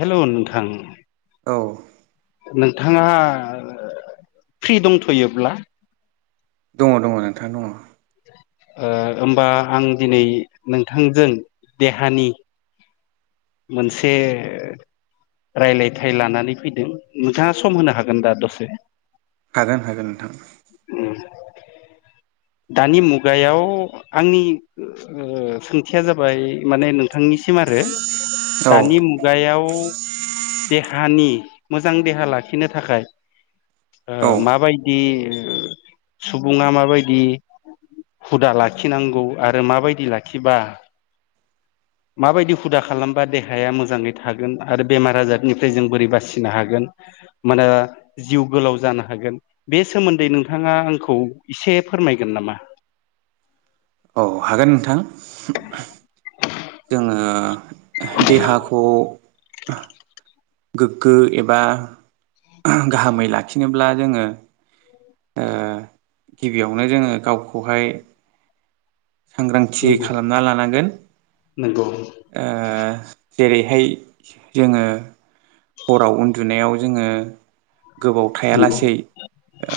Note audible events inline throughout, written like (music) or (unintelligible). हेल' नोंथां औ नोंथांङा ओ फ्रि दंथ'योब्ला दंङ दंङ नोंथां दंङ। ओ होमबा आं दिनै नोंथांजों देहानि मोनसे रायलायथाय लानानै फैदों नोंथांङा सम होनो हागोन दा दसे? हागोन हागोन नोंथां। दानि मुगायाव आंनि ओ सोंथिया जाबाय माने नों। थांनिसिम आरो औ दानि मुगायाव। देहानि मोजां देहा लाखिनो थाखाय ओ औ माबाय। दि सुबुङा माबायदि। हुदा लाखिनांगौ आरो माबायदि लाखिबा। माबायदि हुदा खालामबा देहाया मोजाङै थागोन आरो बेमार आजारनिफ्राय जों बोरै बासिनो हागोन। मोना जिउ गोलाव जानो हागोन बे सोमोन्दै नोंथाङा आंखौ एसे फोरमाय। नामा? औ हागोन नोंथां जोङो। देहाखौ। गोग्गो एबा गाहामै लाखिनोब्ला जोङो। ओ गिबियावनो जोङो गावखौहाय। सांग्रांथि नंगौ खालामना लानांगोन नंगौ ओ। जेरैहाय जोङो हराव उन्दुनायाव जोङो। गोबाव नंगौ थायालासे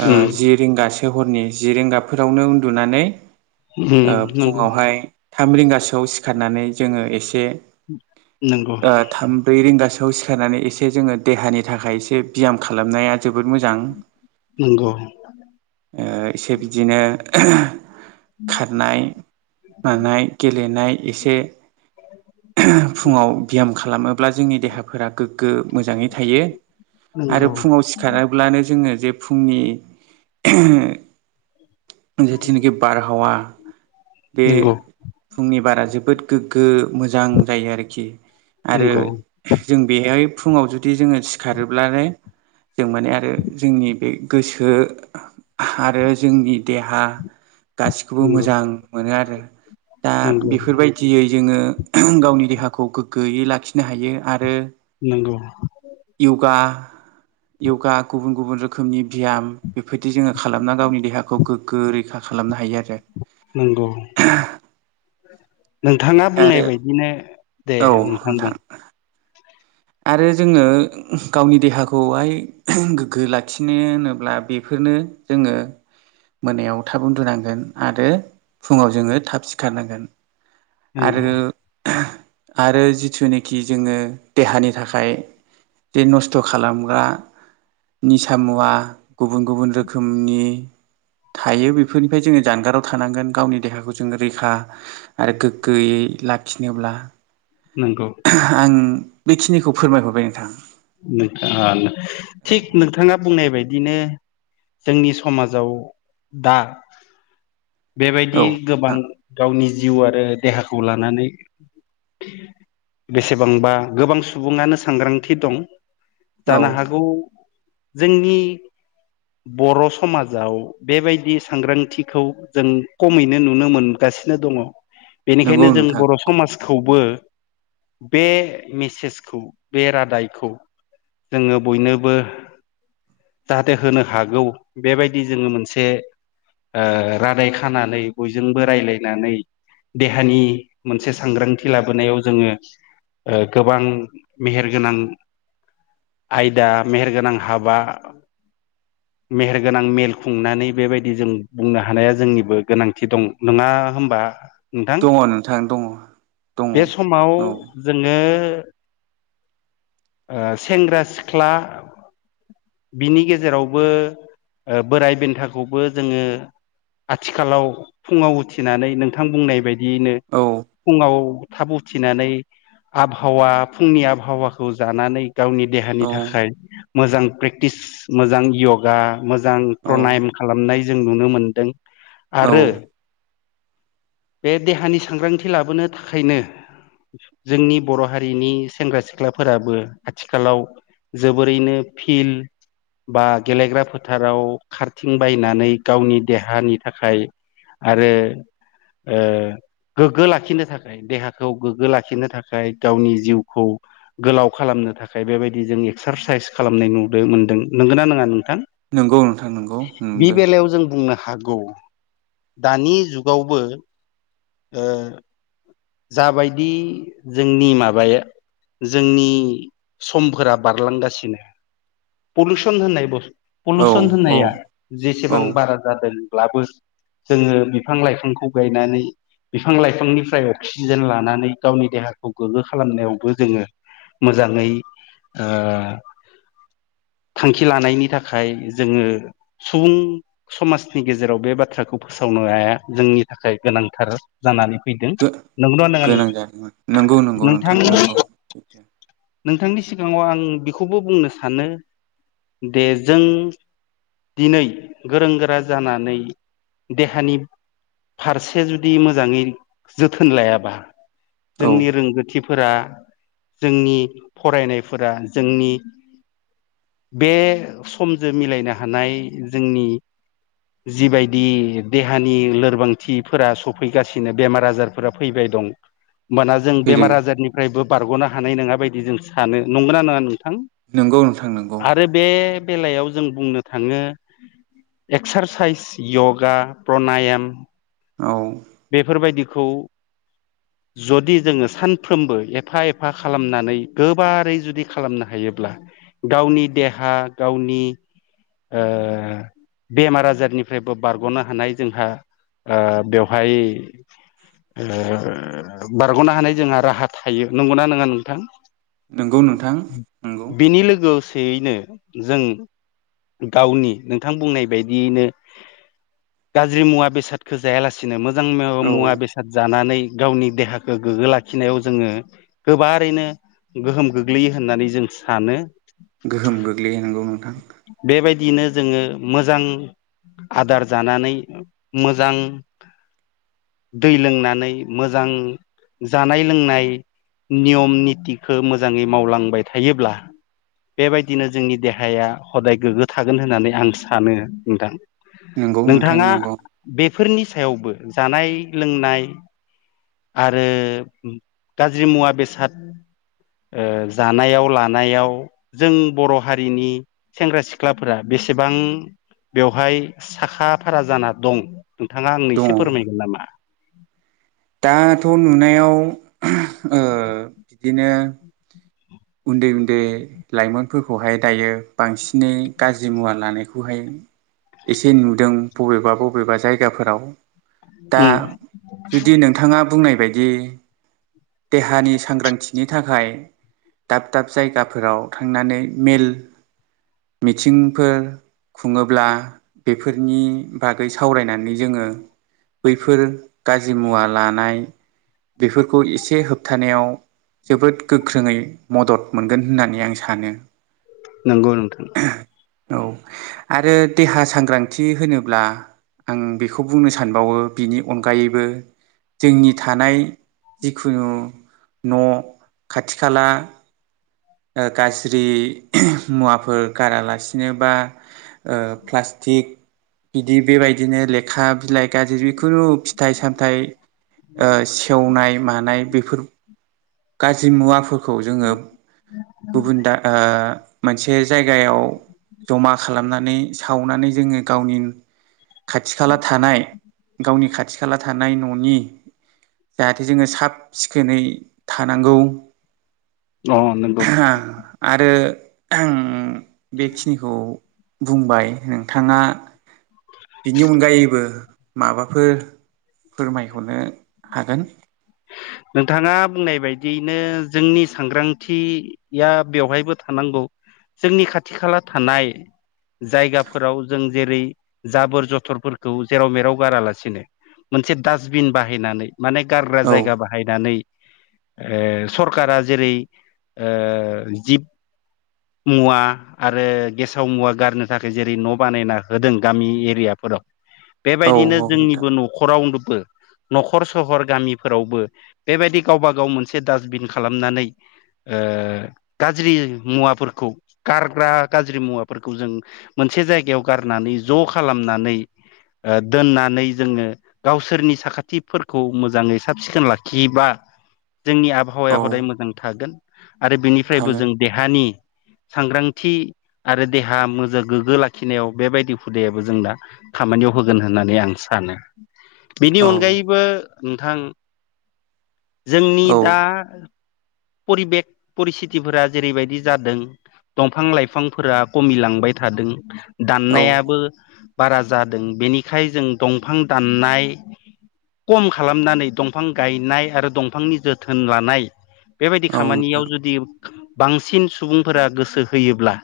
ओ उम जि रिंगा। सो हरनि जि रिगाफोरावनो उन्दुनानै उम ओ नंगौ फुङावहाय। थाम रिंगासोआव सिखारनानै जोङो एसे नंगौ ओ थाम ब्रै रिंगा। खौ सिखारनानै एसे जोङो देहानि थाखाय एसे बियाम खालामनाया। जोबोद मोजां नंगौ ओ एसे बिदिनो खारनाय मानाय गेलेनाय एसे। (unintelligible) फुङाव ब्याम खालामोब्ला जोंनि देहाफोरा गोग। मोजाङै थायो आरो नंगौ फुङाव सिखाराब्लानो जोङो जे फुंनि जिथुनाखि बारहावा नंगौ बे फुंनि बारा जोबोद गोग्गो मोजां जायो आरोखि आरो नंगौ जों बेहाय फुङाव जुदि जोङो सिखारोब्लानो जों माने आरो जोंनि बे गोसो आरो जोंनि देहा गासिखौबो मोजां मोनो आरो दा नंगौ बेफोरबायदियै जोङो गावनि देहाखौ ग्गो गोयै लाखिनो हायो आरो नंगौ यगा यगा गुबुन गुबुन रोखोमनि बियाम बेफोरदि जोङो खालामना गावनि देहाखौ गोग्गो रैखा खालामनो हायो आ नंगौ नोंथाङा बुंनाय आरो बायदिनो दे नोंथां बुं आरो जोङो गावनि देहाखौहाय गोग्गो लाखिनो होनोब्ला बेफोर बेनो जोङो मोनायाव थाब उन्दुनांगोन आरो फुङाव जोङो थाब सिखारनांगोन आरो नंगौ आरो जिथुनेखि जोङो देहानि थाखाय बे नस्थ' खालामग्रा निसा मुवा गुबुन गुबुन रोखोमनि थायो बेफोरनिफ्राय जोङो जानगाराव थानांगोन गावनि देहाखौ जोंङो रैखा आरो गोग्गोयै लाखिनोब्ला नंगौ आं बेखिनिखौ फोरमायहरबाय नोंथां नोंथां थिक नोंथाङा बुंनाय बायदिनो जोंनि समाजाव दा बेबायदि औ गोबां नोंथां गावनि जिउ आरो देहाखौ लानानै बेसेबांबा गोबां सुबुङानो सांग्रांथि दं औ (inaudible) जोंनि बर' समाजाव बेबायदि सांग्रांथिखौ जों खमैनो नुनो मोनगासिनो दङ नंगौ बेनिखायनो जों नोंथां बर' नंगौ समाजखौबो बे मेसेजखौ बे रादायखौ जोङो बयनोबो जाहाथे होनो हागौ बेबायदि जोङो मोनसे ओ रादाय खानानै बयजोंबो रायज्लायनानै देहानि मोनसे सांग्रांथि लाबोनायाव जोङो गोबां मेहेर गोनां आयदा मेहेरगोनां हाबा मेहेरगोनां मेल खुंनानै बेबायदि जों बुंनो हा हानाया जोंनिबो गोनांथि दं नङा होनबा? नोंथां दङ नोंथां दङ दङ बे समाव औ जोङो ओ सेंग्रा सिख्ला बिनि गेजेरावबो बोराय बेन्थाखौबो जोङो आथिखालाव फुङाव उथिनानै नोंथां बुंनाय बायदियैनो औ फुंङाव थाब उथिनानै आबहावा फुंनि आबहावाखौ जानानै गावनि औ देहानि थाखाय मोजां प्रेक्टिस मोजां योगा मोजां औ प्रनाम खालामनाय जों नुनो मोनदों। आरो औ बे देहानि सांग्रांथि लाबोनो थाखायनो जोंनि बर' हारिनि सेंग्रा सिख्लाफोराबो आथिखालाव जोबोरैनो फिल बा गेलेग्रा फोथाराव खारथिं बायनानै गावनि देहानि थाखाय आरो ओ गोग्गो लाखिनो थाखाय देहाखौ गोग्गो लाखिनो थाखाय गावनि जिउखौ गोलाव खालामनो थाखाय बेबायदि जों एक्सारसाइस खालामनाय नुदो मोनदों नोंगोना नोंङा थां नंगौ नोंथां नंगौ बे नुदों बेलायाव जों बुंनो हाग गौ दानि जुगावबो ओ जाबायदि जोंनि माबाया जोंनि समफोरा बारलांगासिनो पलिउसन होननाय बस औ पलुसन औ होनाया औ जेसेबां बारा जादोंब्लाबो जोङो बिफां लाइफांखौ गायनानै बिफां लाइफांनिफ्राय अक्सिजेन लानानै गावनि देहाखौ गोग्गो खालामनायावबो जोङो मोजाङै ओ थांखि लानायनि थाखाय जोङो सुबुं समाजनि गेजेराव बे बाथ्राखौ फोसाव (unintelligible) जोंनि थाखाय गोनांथार जानानै फैदों। नंगोना नङा गोनां नोंथां? जादोंमोन नंगौ नंगौ नोंथां नोंथांनि नंगौ नोंथांनि सिगाङाव आं बेखौबो बुंनो सानो दे जों दिनै गोरों गोरा जानानै देहानि फारसे जुदि मोजाङै जोथोन लायाबा औ जोंनि रोंगोथि फोरा जोंनि फरायनायफोरा जोंनि बे समजों मिलायनो हानाय जोंनि जिबायदि देहानि लोरबांथिफोरा सफैगासिनो बेमार आजार फोरा फैबाय दं ओमबाना जों फैदों बेमार आजारनिफ्रायबो बारग'नो हा हानाय नङा बायदि जों सानो नंगौना नङा नोंथां नंगौ नोंथां नंगौ आरो बे बेलायाव जों बुंनो थाङो एक्सारसाइस य'गा प्रनायाम औ बेफोरबायदिखौ जुदि जोङो सानफ्रोमबो एफा एफा खालामनानै गोबारै जुदि खालामनो हायो। जेब्ला गावनि देहा गावनि ओ बेमार आजारनिफ्रायबो बारग'नो हानाय जोंहा ओ बेव फाय (unintelligible) बारग'नो हानाय जोंहा राहा थायो नंगौना नङा नोंथां? नंगौ नोंथां नंगौ (inaudible) बेनि लोगोआव स सेयैनो जों गावनि नोंथां बुंनाय बायदियैनो गाज्रि मुवा बेसादखौ जायालासिनो मोजां मो औ मुवा बेसाद जानानै गावनि देहाखौ गोग्गो लाखिनायाव जोङो गोबारैनो गोहोम गोग्लैयो होननानै जों सानो। गोहोम गोग्लैयो नोंगौ नोंथां। दिनो जोङो मोजां आदार जानानै मोजां दै लोंनानै मोजां जानाय लोंनाय नियम नितिखो मोजाङै मावलांबाय थायोब्ला बेबायदिनो जोंनि देहाया हदाय गोग्गो थागोन होननानै आं सानो नोंथां। नंगौ नोंथां नोंथाङा नंगौ बे सायावबो जानाय लोंनाय आरो गाज्रि मुवा बेसाद ओ जानायाव लानायाव जों बर' हारिनि सेंग्रा सिख्लाफोरा बे एसेबां बेवहाय साखा फारा जाना दं थाङा आंनो दङ एसे फोरमायगोन नामा? दाथ' नुनायाव (unintelligible) ओ दिनो उन्दै उन्दै लाइमोनफोरखौहाय दायो बांसिनै गाज्रि मुवा लानायखौहाय एसे नुदों बबेबा बबेबा जायगाफोराव। दा उम जुदि नोंथाङा बुंनाय बायदि देहानि सांग्रांथिनि थाखाय दाब दाब जायगाफोराव थांनानै मेल मिथिंफोर खुङोब्ला बेफोरनि बागै सावरायनानै जोङो बैफोर गाज्रि मुवा लानाय बेफोरखौ एसे होबथानायाव जोबोद गोख्रोङै मदद मोनगोन होननानै आं सानो। नंगौ नोंथां औ आरो देहा सांग्रांथि होनोब्ला आं बेखौ बुंनो सानबावो बिनि अनगायैबो जोंनि थानाय जिखुनु न' खाथि खाला ओ गाज्रि मुवाफोर गारालासिनो बा ओ प्लास्टिक बिदि बेबायदिनो लेखा बिलाइ गाज्रि (unintelligible) थाइ सामथाइ ओ सेवनाय मानाय बेफोर गाज्रि मुवाफोरखौ जोङो गुबुन दा ओ मोनसे जायगायाव जमा खालामनानै सावनानै जोङो गावनि खाथि खाला थानाय गावनि खाथि खाला थानाय न'नि जाहाथे जोङो साब सिखोनै थानांगौ अ नंगौ (unintelligible) आरो (unintelligible) बेखिनिखौ बुंबाय नोंथाङा बिनि अनगायैबो माबाफोर फोरमायहरनो हागोन। नोंथाङा बुंनाय बायदियैनो जोंनि सांग्रांथिया बेवहायबो थानांगौ। जोंनि खाथि खाला थानाय जायगाफोराव जों जेरै जाबोर जथरफोरखौ जेराव मेराव गारालासिनो मोनसे डास्टबिन बाहायनानै माने गारग्रा औ जायगा बाहाय नानै ओ सरकारा जेरै ओ जिब मुवा आरो गेसाव मुवा गारनो थाखाय जेरै न' बानायना होदों गामि एरियाफोराव औ औ बेबायदिनो नोंथां जोंनिबो न'खरावनोबो न'खर सहर गामिफोरावबो बेबायदि गावबा गाव मोनसे डास्टबिन खालामनानै ओ गाज्रि मुवाफोरखौ गारग्रा गाज्रि मुवाफोरखौ जों मोन से जायगायाव गारनानै ज' खालामनानै ओ दोननानै जोङो गावसोरनि साखाथिफोरखौ मोजाङै साब सिखोन ला खिबा जोंनि औ आबहावाया हदाय मोजां थागोन। आरो बिनिफ्रायबो थागोन जों देहानि सांग्रांथि आरो देहा मोजां गोग्गो लाखिनायाव बेबायदि हुदायाबो जोंना खामानि होगोन होननानै आं सानो बेनि औ अनगायैबो नोंथां जोंनि औ दा परिबेक परिस्थिथिफोरा जेरैबायदि जादों दंफां लाइफांफोरा खमिलांबाय थादों औ दाननायाबो बारा जादों बेनिखाय जों दंफां दाननाय खम खालामनानै दंफां गायनाय आरो दंफांनि जोथोन लानाय बेबायदि नोंथां खामानियाव जुदि बांसिन सुबुंफोरा गोसो होयोब्ला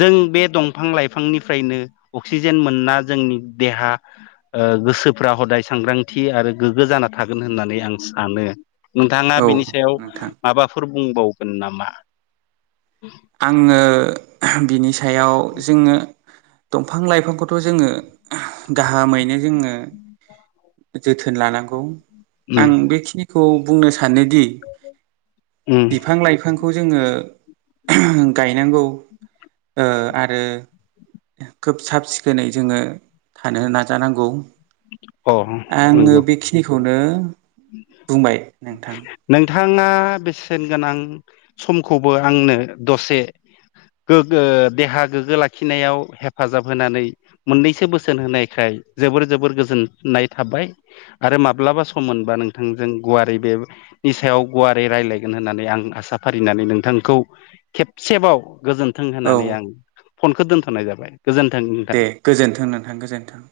जों बे दंफां लाइफांनिफ्रायनो अक्सिजेन मोनना जोंनि देहा ओ गोसोफ्रा हदाय सांग्रांथि आरो गोग्गो जाना थागोन होननानै आं सानो। नोंथाङा औ बिनि सायाव नोंथां माबाफोर बुंबावगोन नामा? आङो बिनि सायाव जोङो बिफां लाइफांखौथ' जोङो गाहामैनो जोङो जोथोन लानांगौ उम आं बेखिनिखौ बुंनो सा सानोदि उम बिफां लाइफांखौ जोङो गायनांगौ ओ आरो खोब साब सिखोनै जोङो थानो नाजानांगौ। अ आङो नंगौ बेखिनिखौनो बुंबाय नोंथां। थाङा बेसेन गोनां समखौबो आंनो दसे गोग ओ देहा गोग्गो लाखिनायाव हेफाजाब होनानै मोननैसो बोसोन होनायखाय जोबोर जोबोर गोजोननाय थाबाय आरो माब्लाबा सम मोन ओ नोंथांजों गुवारै बे नि सायाव गुवारै रायलायगोन होननानै आं आसाफारिनानै आं नोंथांखौ खेबसेबाव गोजोन्थों औ होननानै आं फनखो दोनथ'नाय जाबाय। गोजोन्थों नोंथां। दे गोजोन्थों नोंथां गोजोन्थों।